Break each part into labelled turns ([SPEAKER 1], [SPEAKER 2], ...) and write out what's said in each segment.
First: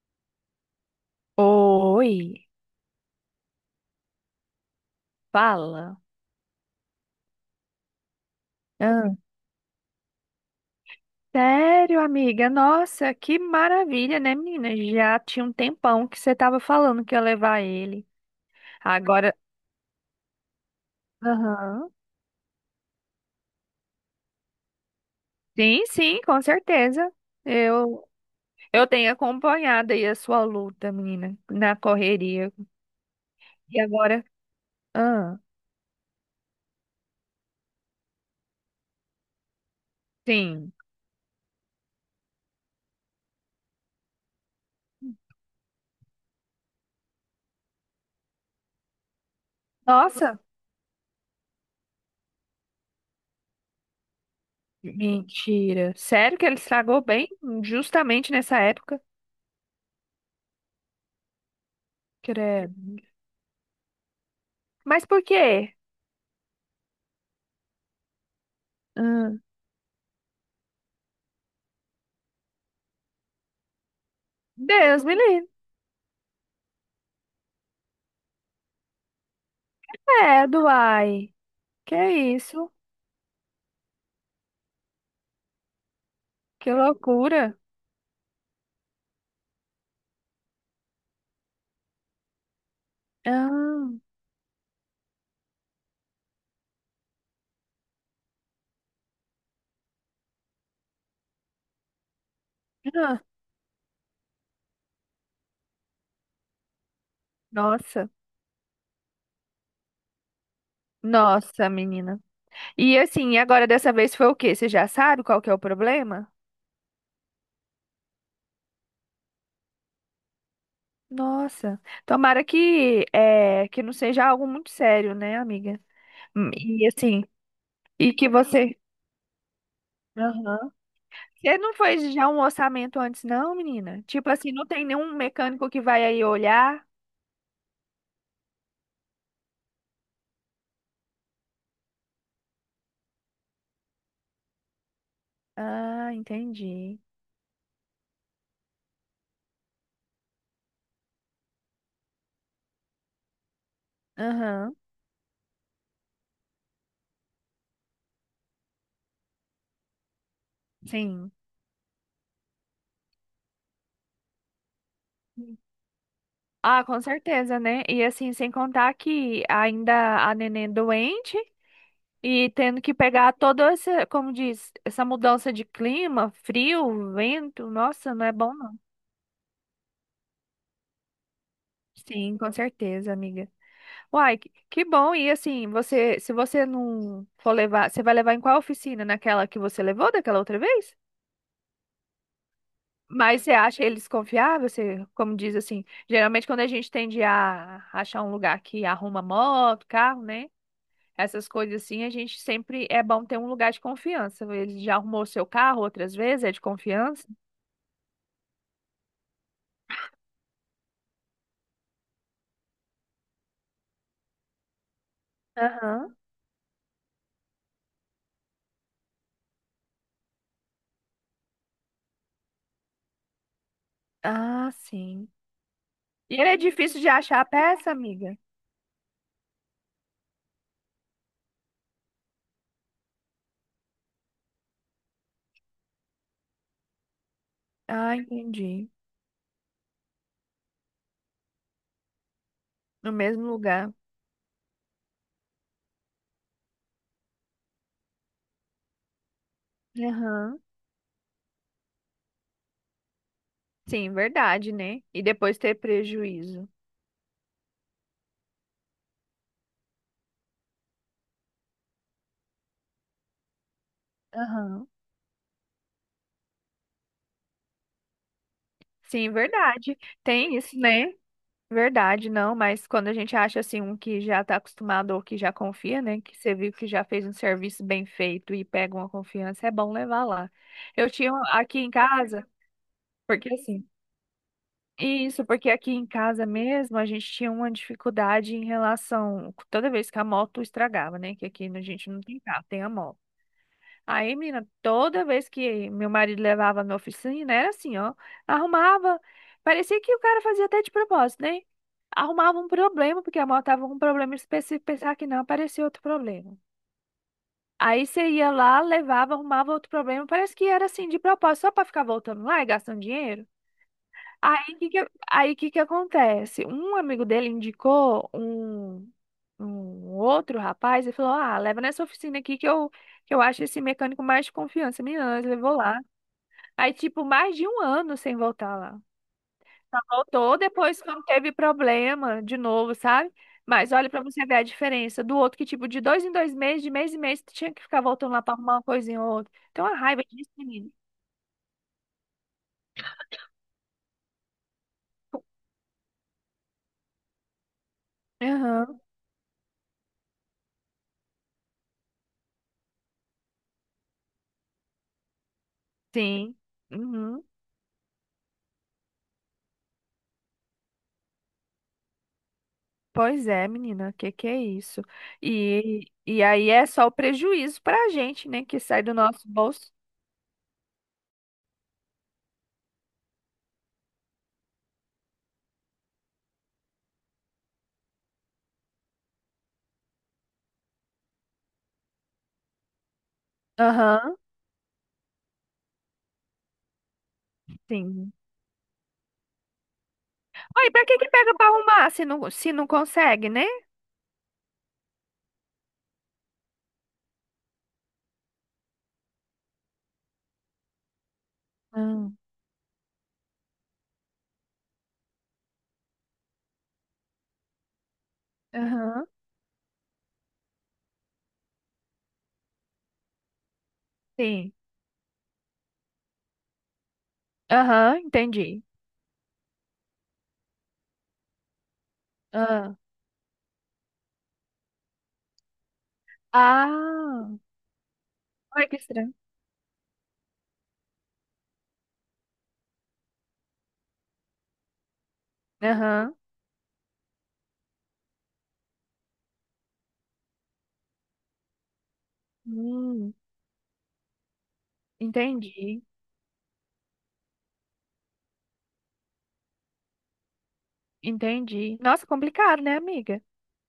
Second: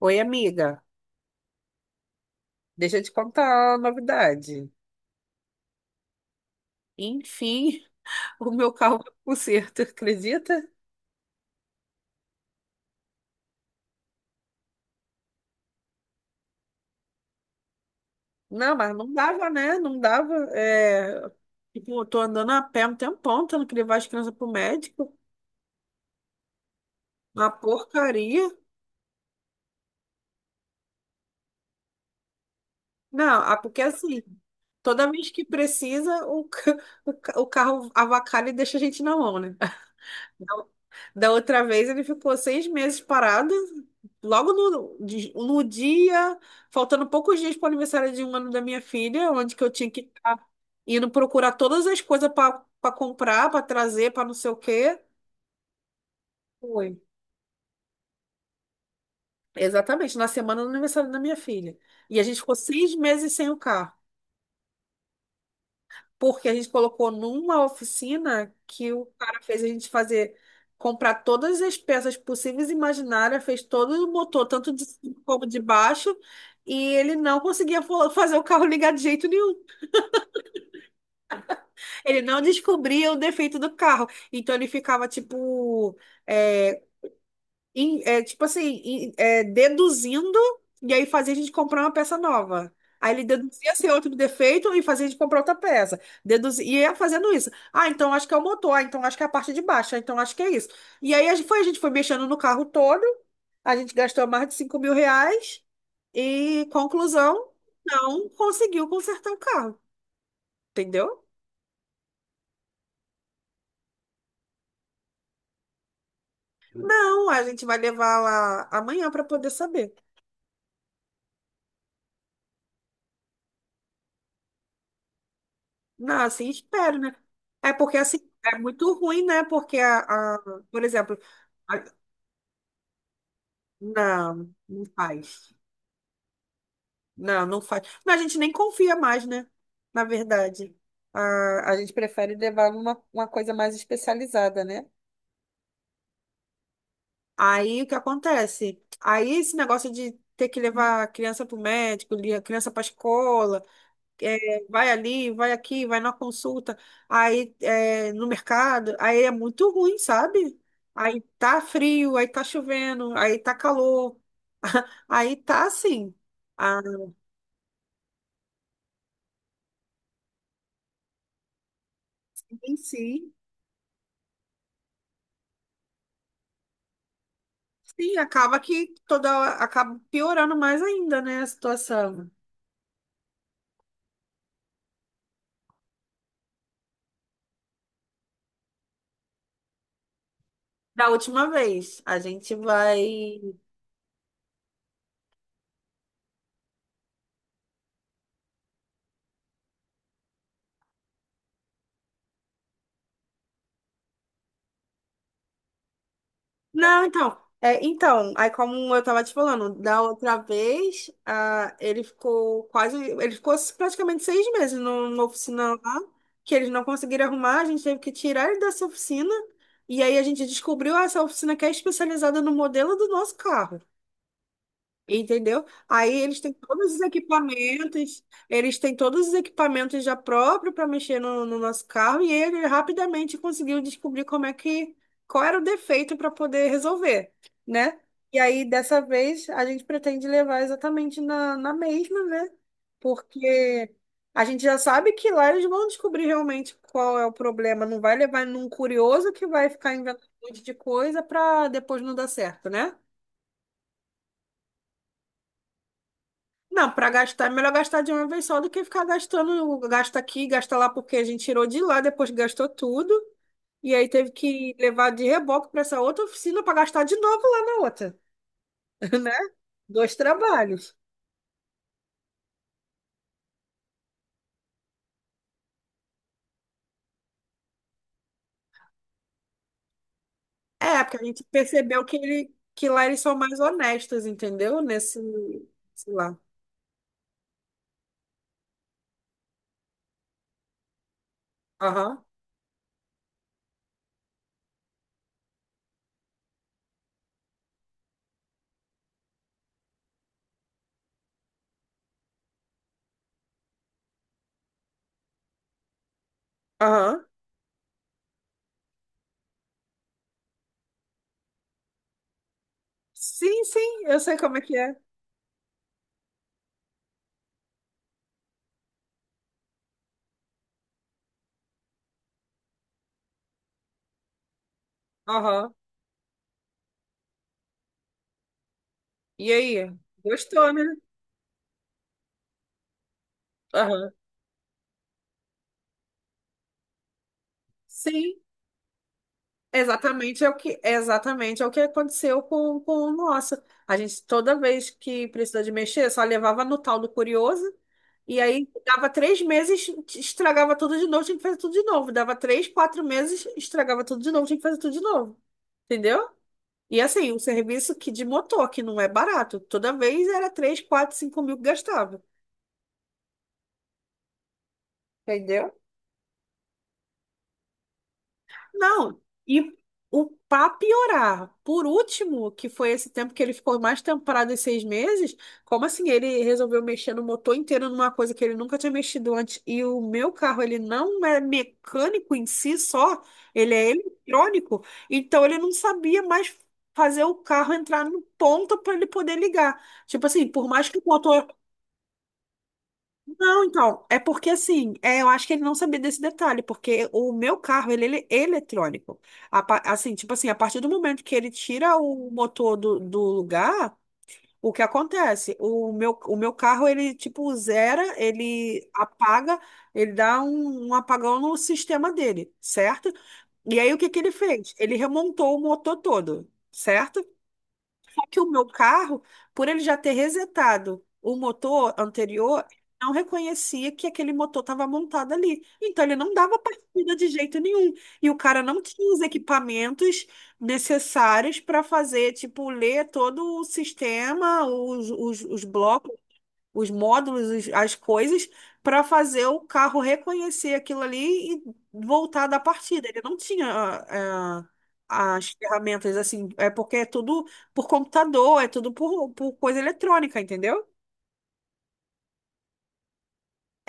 [SPEAKER 1] Oi, amiga.
[SPEAKER 2] Oi,
[SPEAKER 1] Deixa eu te contar a novidade.
[SPEAKER 2] fala.
[SPEAKER 1] Enfim, o meu carro
[SPEAKER 2] Ah,
[SPEAKER 1] foi pro conserto, acredita?
[SPEAKER 2] sério, amiga? Nossa, que maravilha, né, menina? Já tinha um tempão que você tava falando que ia levar ele.
[SPEAKER 1] Não, mas não
[SPEAKER 2] Agora,
[SPEAKER 1] dava, né? Não dava. É.
[SPEAKER 2] aham.
[SPEAKER 1] Tipo, eu tô andando a pé um tempão, tendo que levar as crianças pro médico.
[SPEAKER 2] Sim, sim, com certeza.
[SPEAKER 1] Uma
[SPEAKER 2] Eu
[SPEAKER 1] porcaria.
[SPEAKER 2] eu tenho acompanhado aí a sua luta, menina, na correria.
[SPEAKER 1] Não, ah, porque
[SPEAKER 2] E
[SPEAKER 1] assim,
[SPEAKER 2] agora?
[SPEAKER 1] toda vez
[SPEAKER 2] Ah,
[SPEAKER 1] que precisa, o carro avacalha e deixa a gente na mão, né? Da
[SPEAKER 2] sim.
[SPEAKER 1] da outra vez ele ficou 6 meses parado, logo no dia, faltando poucos dias para o aniversário de um ano da minha filha, onde que eu tinha que estar
[SPEAKER 2] Nossa,
[SPEAKER 1] indo procurar todas as coisas para comprar, para trazer, para não sei o quê.
[SPEAKER 2] mentira. Sério que ele
[SPEAKER 1] Foi.
[SPEAKER 2] estragou bem justamente nessa época?
[SPEAKER 1] Exatamente, na semana do aniversário da minha filha. E a gente ficou
[SPEAKER 2] Credo.
[SPEAKER 1] 6 meses sem o carro.
[SPEAKER 2] Mas por quê?
[SPEAKER 1] Porque a gente colocou numa oficina que o
[SPEAKER 2] Ah,
[SPEAKER 1] cara fez a gente fazer, comprar todas as peças possíveis e imaginárias, fez todo o motor, tanto de
[SPEAKER 2] Deus
[SPEAKER 1] cima
[SPEAKER 2] me
[SPEAKER 1] como
[SPEAKER 2] livre.
[SPEAKER 1] de baixo, e ele não conseguia fazer o carro ligar de jeito nenhum.
[SPEAKER 2] Credo, uai. Que é
[SPEAKER 1] Ele não
[SPEAKER 2] isso?
[SPEAKER 1] descobria o defeito do carro. Então ele ficava tipo.
[SPEAKER 2] Que
[SPEAKER 1] eh,
[SPEAKER 2] loucura.
[SPEAKER 1] tipo assim, deduzindo, e aí fazia a gente comprar uma peça nova. Aí ele deduzia ser
[SPEAKER 2] Ah,
[SPEAKER 1] outro defeito e fazia a gente comprar outra peça. Deduzia, e ia fazendo isso. Ah, então acho que é o motor, ah, então acho que é a parte de baixo, ah, então acho que é isso. E aí a gente foi mexendo no carro todo,
[SPEAKER 2] ah,
[SPEAKER 1] a gente gastou mais de R$ 5.000 e, conclusão,
[SPEAKER 2] nossa.
[SPEAKER 1] não conseguiu consertar o carro, entendeu?
[SPEAKER 2] Nossa, menina. E assim, agora dessa vez foi o quê? Você já sabe qual que é o problema?
[SPEAKER 1] Não, a gente vai levar lá amanhã para poder saber.
[SPEAKER 2] Nossa. Tomara que é, que não seja algo muito sério, né, amiga?
[SPEAKER 1] Não, assim
[SPEAKER 2] E
[SPEAKER 1] espero, né?
[SPEAKER 2] assim,
[SPEAKER 1] É porque
[SPEAKER 2] e
[SPEAKER 1] assim,
[SPEAKER 2] que
[SPEAKER 1] é
[SPEAKER 2] você
[SPEAKER 1] muito ruim, né? Porque
[SPEAKER 2] aham.
[SPEAKER 1] por exemplo,
[SPEAKER 2] Você não
[SPEAKER 1] a-
[SPEAKER 2] fez já um orçamento antes, não, menina? Tipo assim,
[SPEAKER 1] não,
[SPEAKER 2] não tem
[SPEAKER 1] não
[SPEAKER 2] nenhum
[SPEAKER 1] faz.
[SPEAKER 2] mecânico que vai aí olhar?
[SPEAKER 1] Não, não faz. Não, a gente nem confia mais, né? Na verdade. A gente prefere levar uma coisa mais especializada, né?
[SPEAKER 2] Ah, entendi.
[SPEAKER 1] Aí o que acontece? Aí esse negócio de ter que levar a criança para o médico, a criança para a escola. É,
[SPEAKER 2] Aham,
[SPEAKER 1] vai ali, vai aqui, vai na consulta, aí é, no mercado, aí é muito ruim, sabe? Aí
[SPEAKER 2] sim.
[SPEAKER 1] tá frio, aí tá chovendo, aí tá calor, aí tá assim. Aí
[SPEAKER 2] Ah, com certeza, né? E assim, sem contar que ainda a neném doente e tendo que pegar
[SPEAKER 1] sim,
[SPEAKER 2] toda essa, como diz, essa mudança de clima, frio, vento, nossa,
[SPEAKER 1] sim,
[SPEAKER 2] não é bom
[SPEAKER 1] acaba
[SPEAKER 2] não.
[SPEAKER 1] que toda acaba piorando mais ainda, né, a situação.
[SPEAKER 2] Sim, com certeza, amiga. Uai, que bom. E assim, você, se você não for levar, você vai levar em qual oficina? Naquela que você levou daquela outra vez?
[SPEAKER 1] Da última vez, a gente vai.
[SPEAKER 2] Mas você acha eles confiáveis? Você, como diz assim, geralmente quando a gente tende a achar um lugar que arruma moto, carro, né? Essas coisas assim, a gente sempre é bom ter um lugar de confiança. Ele já arrumou seu carro outras vezes, é de
[SPEAKER 1] Não,
[SPEAKER 2] confiança?
[SPEAKER 1] então. É, então, aí como eu tava te falando, da outra vez, ah, ele ficou quase, ele ficou praticamente 6 meses numa oficina lá,
[SPEAKER 2] Aham.
[SPEAKER 1] que eles não conseguiram arrumar, a gente teve que tirar ele dessa oficina, e aí a gente descobriu ah, essa oficina que é especializada no modelo do nosso carro.
[SPEAKER 2] Ah, sim.
[SPEAKER 1] Entendeu? Aí eles
[SPEAKER 2] E ele
[SPEAKER 1] têm
[SPEAKER 2] é
[SPEAKER 1] todos os
[SPEAKER 2] difícil de achar a peça,
[SPEAKER 1] equipamentos,
[SPEAKER 2] amiga?
[SPEAKER 1] eles têm todos os equipamentos já próprios para mexer no nosso carro e ele rapidamente conseguiu descobrir como é que, qual era o defeito para poder resolver, né?
[SPEAKER 2] Ah,
[SPEAKER 1] E aí,
[SPEAKER 2] entendi.
[SPEAKER 1] dessa vez, a gente pretende levar exatamente na mesma, né?
[SPEAKER 2] No mesmo
[SPEAKER 1] Porque
[SPEAKER 2] lugar.
[SPEAKER 1] a gente já sabe que lá eles vão descobrir realmente qual é o problema, não vai levar num curioso que vai ficar inventando um
[SPEAKER 2] Aham.
[SPEAKER 1] monte de coisa para depois não dar certo, né?
[SPEAKER 2] Sim, verdade, né? E depois ter prejuízo.
[SPEAKER 1] Não, para gastar, é melhor gastar de uma vez só do que ficar gastando, gasta aqui, gasta lá, porque a gente tirou de lá, depois gastou tudo, e aí teve que
[SPEAKER 2] Aham.
[SPEAKER 1] levar de reboque para essa outra oficina para gastar de novo lá na outra,
[SPEAKER 2] Sim,
[SPEAKER 1] né?
[SPEAKER 2] verdade.
[SPEAKER 1] Dois
[SPEAKER 2] Tem isso,
[SPEAKER 1] trabalhos.
[SPEAKER 2] né? Verdade, não, mas quando a gente acha assim um que já está acostumado ou que já confia, né, que você viu que já fez um serviço bem feito e pega uma confiança, é bom levar lá.
[SPEAKER 1] É,
[SPEAKER 2] Eu
[SPEAKER 1] porque a
[SPEAKER 2] tinha um
[SPEAKER 1] gente
[SPEAKER 2] aqui em
[SPEAKER 1] percebeu que,
[SPEAKER 2] casa,
[SPEAKER 1] ele, que lá eles são
[SPEAKER 2] porque
[SPEAKER 1] mais
[SPEAKER 2] assim,
[SPEAKER 1] honestos, entendeu? Nesse,
[SPEAKER 2] isso, porque aqui em
[SPEAKER 1] sei lá.
[SPEAKER 2] casa mesmo a gente tinha uma dificuldade em relação toda vez que a moto estragava, né, que aqui a gente não
[SPEAKER 1] Aham,
[SPEAKER 2] tem carro, tem a moto. Aí, menina, toda vez que meu marido levava na oficina, era assim, ó. Arrumava. Parecia que o cara fazia até de propósito, né? Arrumava um problema, porque a moto tava com um problema específico, pensava que não, aparecia outro problema.
[SPEAKER 1] aham.
[SPEAKER 2] Aí você ia lá, levava, arrumava outro problema. Parece que era assim, de propósito, só pra ficar voltando lá e gastando dinheiro.
[SPEAKER 1] Sim, sim, eu sei como é
[SPEAKER 2] Aí
[SPEAKER 1] que
[SPEAKER 2] que
[SPEAKER 1] é.
[SPEAKER 2] que, aí que que acontece? Um amigo dele indicou um, um outro rapaz e falou: Ah, leva nessa oficina aqui que eu acho esse mecânico mais de confiança. Meninas
[SPEAKER 1] Aham.
[SPEAKER 2] levou lá. Aí, tipo, mais de um ano sem voltar lá.
[SPEAKER 1] E aí?
[SPEAKER 2] Voltou
[SPEAKER 1] Gostou, né?
[SPEAKER 2] depois quando teve problema de novo, sabe? Mas olha
[SPEAKER 1] Aham.
[SPEAKER 2] pra você ver a diferença do outro que, tipo, de dois em dois meses, de mês em mês, tu tinha que ficar voltando
[SPEAKER 1] Sim.
[SPEAKER 2] lá pra arrumar uma coisinha ou outra. Então a raiva
[SPEAKER 1] Exatamente é
[SPEAKER 2] disso,
[SPEAKER 1] o que,
[SPEAKER 2] menino.
[SPEAKER 1] exatamente é o que aconteceu com o nosso. A gente, toda vez que precisou de mexer, só levava no tal do curioso, e aí
[SPEAKER 2] Aham,
[SPEAKER 1] dava 3 meses, estragava tudo de novo, tinha que fazer tudo de novo. Dava 3, 4 meses, estragava tudo de novo, tinha que fazer tudo de novo. Entendeu?
[SPEAKER 2] sim.
[SPEAKER 1] E assim, um
[SPEAKER 2] Uhum.
[SPEAKER 1] serviço que de motor, que não é barato. Toda vez era 3, 4, 5 mil que gastava.
[SPEAKER 2] Pois é, menina, que é isso?
[SPEAKER 1] Entendeu?
[SPEAKER 2] E aí é só o prejuízo pra gente, né, que sai do
[SPEAKER 1] Não,
[SPEAKER 2] nosso
[SPEAKER 1] e
[SPEAKER 2] bolso.
[SPEAKER 1] o pra piorar, por último, que foi esse tempo que ele ficou mais temporada e 6 meses, como assim ele resolveu mexer no motor inteiro numa coisa que ele nunca tinha mexido antes? E o meu carro, ele não é mecânico em si só, ele é
[SPEAKER 2] Aham,
[SPEAKER 1] eletrônico, então ele não sabia mais fazer o carro entrar no
[SPEAKER 2] sim.
[SPEAKER 1] ponto para ele poder ligar. Tipo assim, por mais
[SPEAKER 2] Aí,
[SPEAKER 1] que o
[SPEAKER 2] pra que que
[SPEAKER 1] motor
[SPEAKER 2] pega pra arrumar se não, se não consegue,
[SPEAKER 1] não,
[SPEAKER 2] né?
[SPEAKER 1] então, é porque assim, é, eu acho que ele não sabia desse detalhe, porque o meu carro, ele é eletrônico. Assim, tipo assim, a partir do momento que ele tira o
[SPEAKER 2] Ah,
[SPEAKER 1] motor do lugar, o que acontece? O meu carro, ele tipo zera, ele
[SPEAKER 2] aham,
[SPEAKER 1] apaga, ele dá um apagão no sistema dele, certo? E aí o que que ele
[SPEAKER 2] sim.
[SPEAKER 1] fez? Ele remontou o motor todo, certo?
[SPEAKER 2] Aham,
[SPEAKER 1] Só que o meu
[SPEAKER 2] entendi.
[SPEAKER 1] carro, por ele já ter resetado o motor anterior,
[SPEAKER 2] Ah,
[SPEAKER 1] não reconhecia que aquele motor estava montado ali. Então ele não dava partida de
[SPEAKER 2] ah,
[SPEAKER 1] jeito nenhum. E o cara não
[SPEAKER 2] olha que
[SPEAKER 1] tinha os
[SPEAKER 2] estranho.
[SPEAKER 1] equipamentos necessários para fazer, tipo, ler todo o sistema, os blocos
[SPEAKER 2] Aham,
[SPEAKER 1] os módulos, as coisas, para fazer o carro reconhecer aquilo ali e voltar da partida. Ele
[SPEAKER 2] hum,
[SPEAKER 1] não tinha eh, as
[SPEAKER 2] entendi,
[SPEAKER 1] ferramentas assim, é porque é tudo por computador, é tudo por coisa eletrônica, entendeu?
[SPEAKER 2] entendi. Nossa, complicado, né, amiga?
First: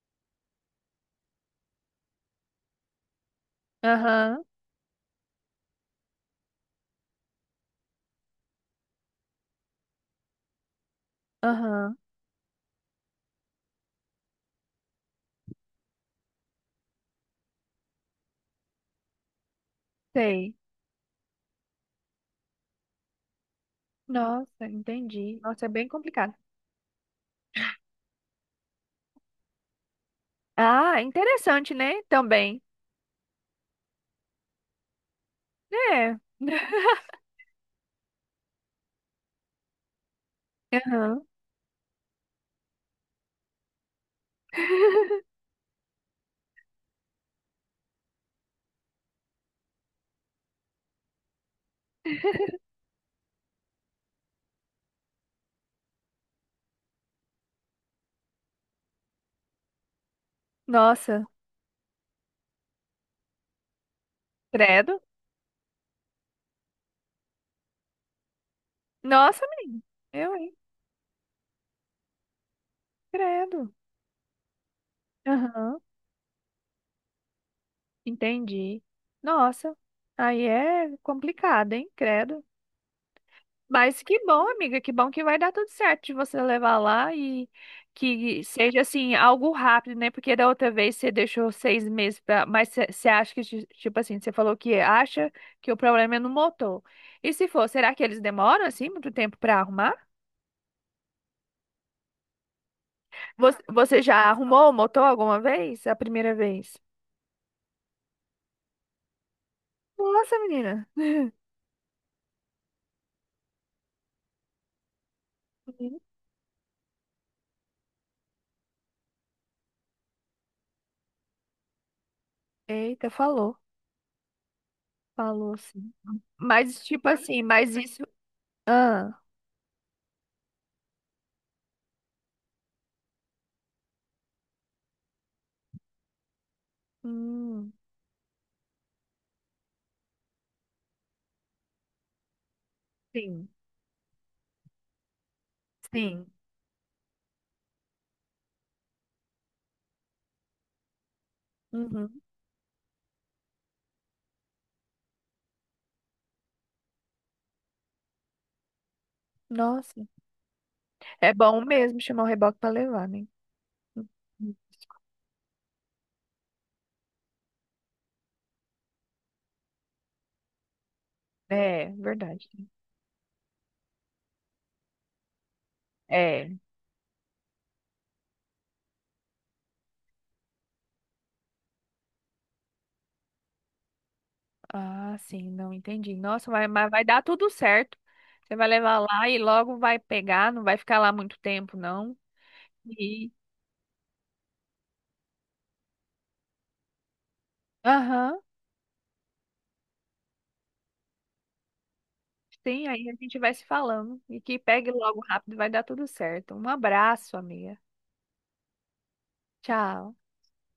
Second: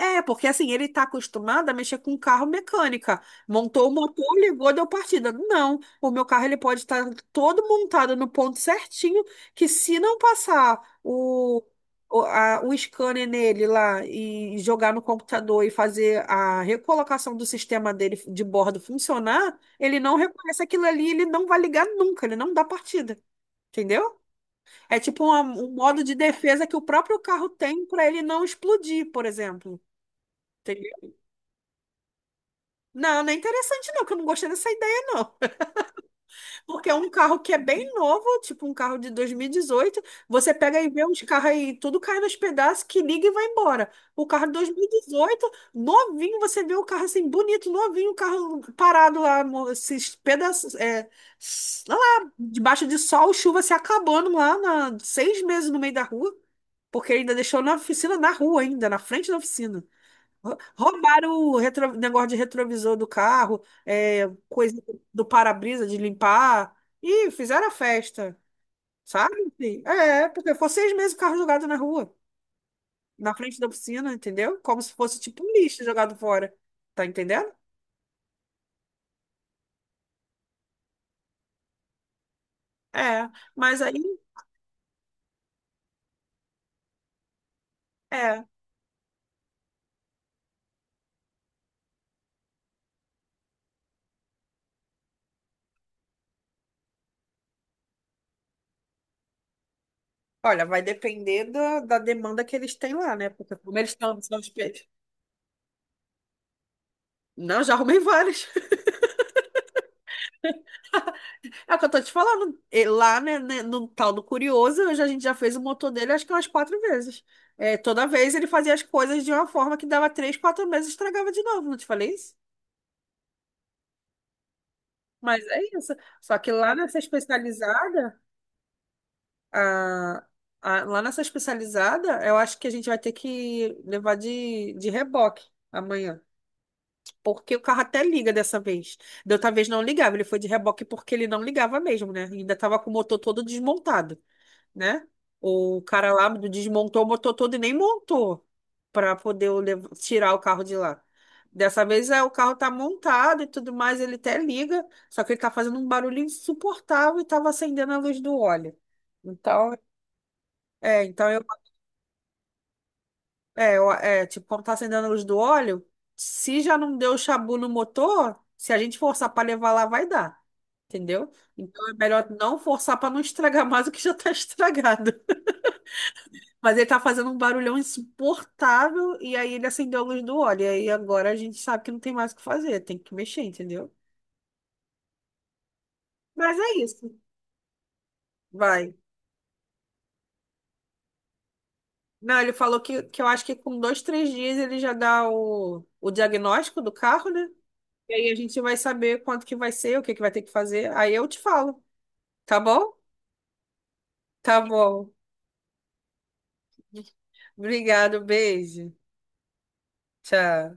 [SPEAKER 1] É, porque assim, ele tá acostumado a mexer com carro mecânica. Montou o motor,
[SPEAKER 2] Aham,
[SPEAKER 1] ligou, deu partida. Não, o meu carro ele pode estar todo montado no ponto certinho, que se não passar
[SPEAKER 2] aham,
[SPEAKER 1] o scanner nele lá e jogar no computador e fazer a recolocação do sistema dele de bordo funcionar, ele não
[SPEAKER 2] sei.
[SPEAKER 1] reconhece aquilo ali, ele não vai ligar nunca, ele não dá partida. Entendeu?
[SPEAKER 2] Nossa,
[SPEAKER 1] É tipo
[SPEAKER 2] entendi. Nossa, é
[SPEAKER 1] um
[SPEAKER 2] bem
[SPEAKER 1] modo de
[SPEAKER 2] complicado.
[SPEAKER 1] defesa que o próprio carro tem para ele não explodir, por exemplo.
[SPEAKER 2] Ah, interessante, né? Também.
[SPEAKER 1] Não, não é interessante não, que eu não gostei dessa ideia não.
[SPEAKER 2] É.
[SPEAKER 1] Porque é um carro que é bem novo, tipo um carro de 2018. Você pega e vê uns
[SPEAKER 2] Aham.
[SPEAKER 1] carros aí, tudo cai nos pedaços, que liga e vai embora. O carro de 2018, novinho, você vê o carro assim, bonito, novinho, o carro parado lá, esses pedaços, é, lá, debaixo de sol, chuva se acabando lá, na, 6 meses no meio da rua, porque ainda deixou na oficina, na rua ainda, na frente da oficina.
[SPEAKER 2] Nossa,
[SPEAKER 1] Roubaram o negócio de retrovisor do carro, é, coisa
[SPEAKER 2] credo.
[SPEAKER 1] do para-brisa de limpar, e fizeram a festa, sabe?
[SPEAKER 2] Nossa,
[SPEAKER 1] Assim,
[SPEAKER 2] meu,
[SPEAKER 1] é,
[SPEAKER 2] eu, hein?
[SPEAKER 1] porque foi 6 meses o carro jogado na rua, na frente da
[SPEAKER 2] Credo.
[SPEAKER 1] oficina, entendeu? Como se fosse tipo um
[SPEAKER 2] Aham,
[SPEAKER 1] lixo jogado fora, tá entendendo?
[SPEAKER 2] entendi. Nossa, aí é complicado, hein? Credo.
[SPEAKER 1] É, mas aí,
[SPEAKER 2] Mas que bom, amiga, que bom que vai dar tudo certo de você levar lá e que
[SPEAKER 1] é,
[SPEAKER 2] seja assim, algo rápido, né? Porque da outra vez você deixou 6 meses pra. Mas você acha que, ti- tipo assim, você falou que acha que o problema é no motor. E se for, será que eles demoram assim muito tempo pra arrumar?
[SPEAKER 1] olha, vai depender da demanda que eles têm lá, né? Porque
[SPEAKER 2] Você
[SPEAKER 1] como eles
[SPEAKER 2] você já
[SPEAKER 1] estão, são os
[SPEAKER 2] arrumou o motor alguma vez? A primeira vez?
[SPEAKER 1] Não, já arrumei vários.
[SPEAKER 2] Nossa, menina.
[SPEAKER 1] É o que eu tô te falando. E lá, né, né, no tal do Curioso, a gente já fez o motor
[SPEAKER 2] Uhum.
[SPEAKER 1] dele acho que umas 4 vezes. É, toda vez ele fazia as coisas de uma forma que dava 3, 4 meses e estragava de novo, não te falei isso?
[SPEAKER 2] Eita, falou.
[SPEAKER 1] Mas
[SPEAKER 2] Falou,
[SPEAKER 1] é
[SPEAKER 2] sim.
[SPEAKER 1] isso. Só que lá
[SPEAKER 2] Mas,
[SPEAKER 1] nessa
[SPEAKER 2] tipo assim, mas isso.
[SPEAKER 1] especializada,
[SPEAKER 2] Ah,
[SPEAKER 1] a, lá nessa especializada, eu acho que a gente vai ter que levar de reboque amanhã. Porque o
[SPEAKER 2] hum,
[SPEAKER 1] carro até liga dessa vez. Da outra vez não ligava, ele foi de reboque porque ele não ligava mesmo, né? Ainda tava com o motor todo
[SPEAKER 2] sim,
[SPEAKER 1] desmontado. Né? O cara
[SPEAKER 2] sim.
[SPEAKER 1] lá desmontou o motor todo e nem montou para poder tirar o carro de lá. Dessa vez
[SPEAKER 2] Uhum.
[SPEAKER 1] é, o carro tá montado e tudo mais, ele até liga, só que ele tá fazendo um barulho insuportável e tava acendendo a luz do óleo. Então,
[SPEAKER 2] Nossa.
[SPEAKER 1] é, então
[SPEAKER 2] É
[SPEAKER 1] eu,
[SPEAKER 2] bom mesmo chamar o reboque pra levar, né?
[SPEAKER 1] é, é, tipo,
[SPEAKER 2] Uhum.
[SPEAKER 1] quando tá acendendo a luz do óleo, se já não deu chabu no motor, se a gente forçar para levar lá, vai dar, entendeu? Então
[SPEAKER 2] É,
[SPEAKER 1] é melhor
[SPEAKER 2] verdade.
[SPEAKER 1] não forçar para não estragar mais o que já tá estragado.
[SPEAKER 2] É.
[SPEAKER 1] Mas ele tá fazendo um barulhão insuportável e aí ele acendeu a luz do óleo. E aí agora a gente sabe que não tem mais o que fazer, tem que mexer, entendeu?
[SPEAKER 2] Ah, sim, não entendi. Nossa,
[SPEAKER 1] Mas
[SPEAKER 2] vai,
[SPEAKER 1] é
[SPEAKER 2] mas vai
[SPEAKER 1] isso.
[SPEAKER 2] dar tudo certo. Você vai
[SPEAKER 1] Vai.
[SPEAKER 2] levar lá e logo vai pegar, não vai ficar lá muito tempo, não.
[SPEAKER 1] Não, ele falou que eu
[SPEAKER 2] E.
[SPEAKER 1] acho que com 2, 3 dias ele já dá o diagnóstico do carro, né? E aí a
[SPEAKER 2] Aham.
[SPEAKER 1] gente vai saber quanto que vai ser, o que que vai ter que fazer. Aí eu te falo, tá
[SPEAKER 2] Sim,
[SPEAKER 1] bom?
[SPEAKER 2] aí a gente vai se falando. E que
[SPEAKER 1] Tá
[SPEAKER 2] pegue
[SPEAKER 1] bom.
[SPEAKER 2] logo rápido, vai dar tudo certo. Um abraço, amiga.
[SPEAKER 1] Obrigado, beijo.
[SPEAKER 2] Tchau.
[SPEAKER 1] Tchau.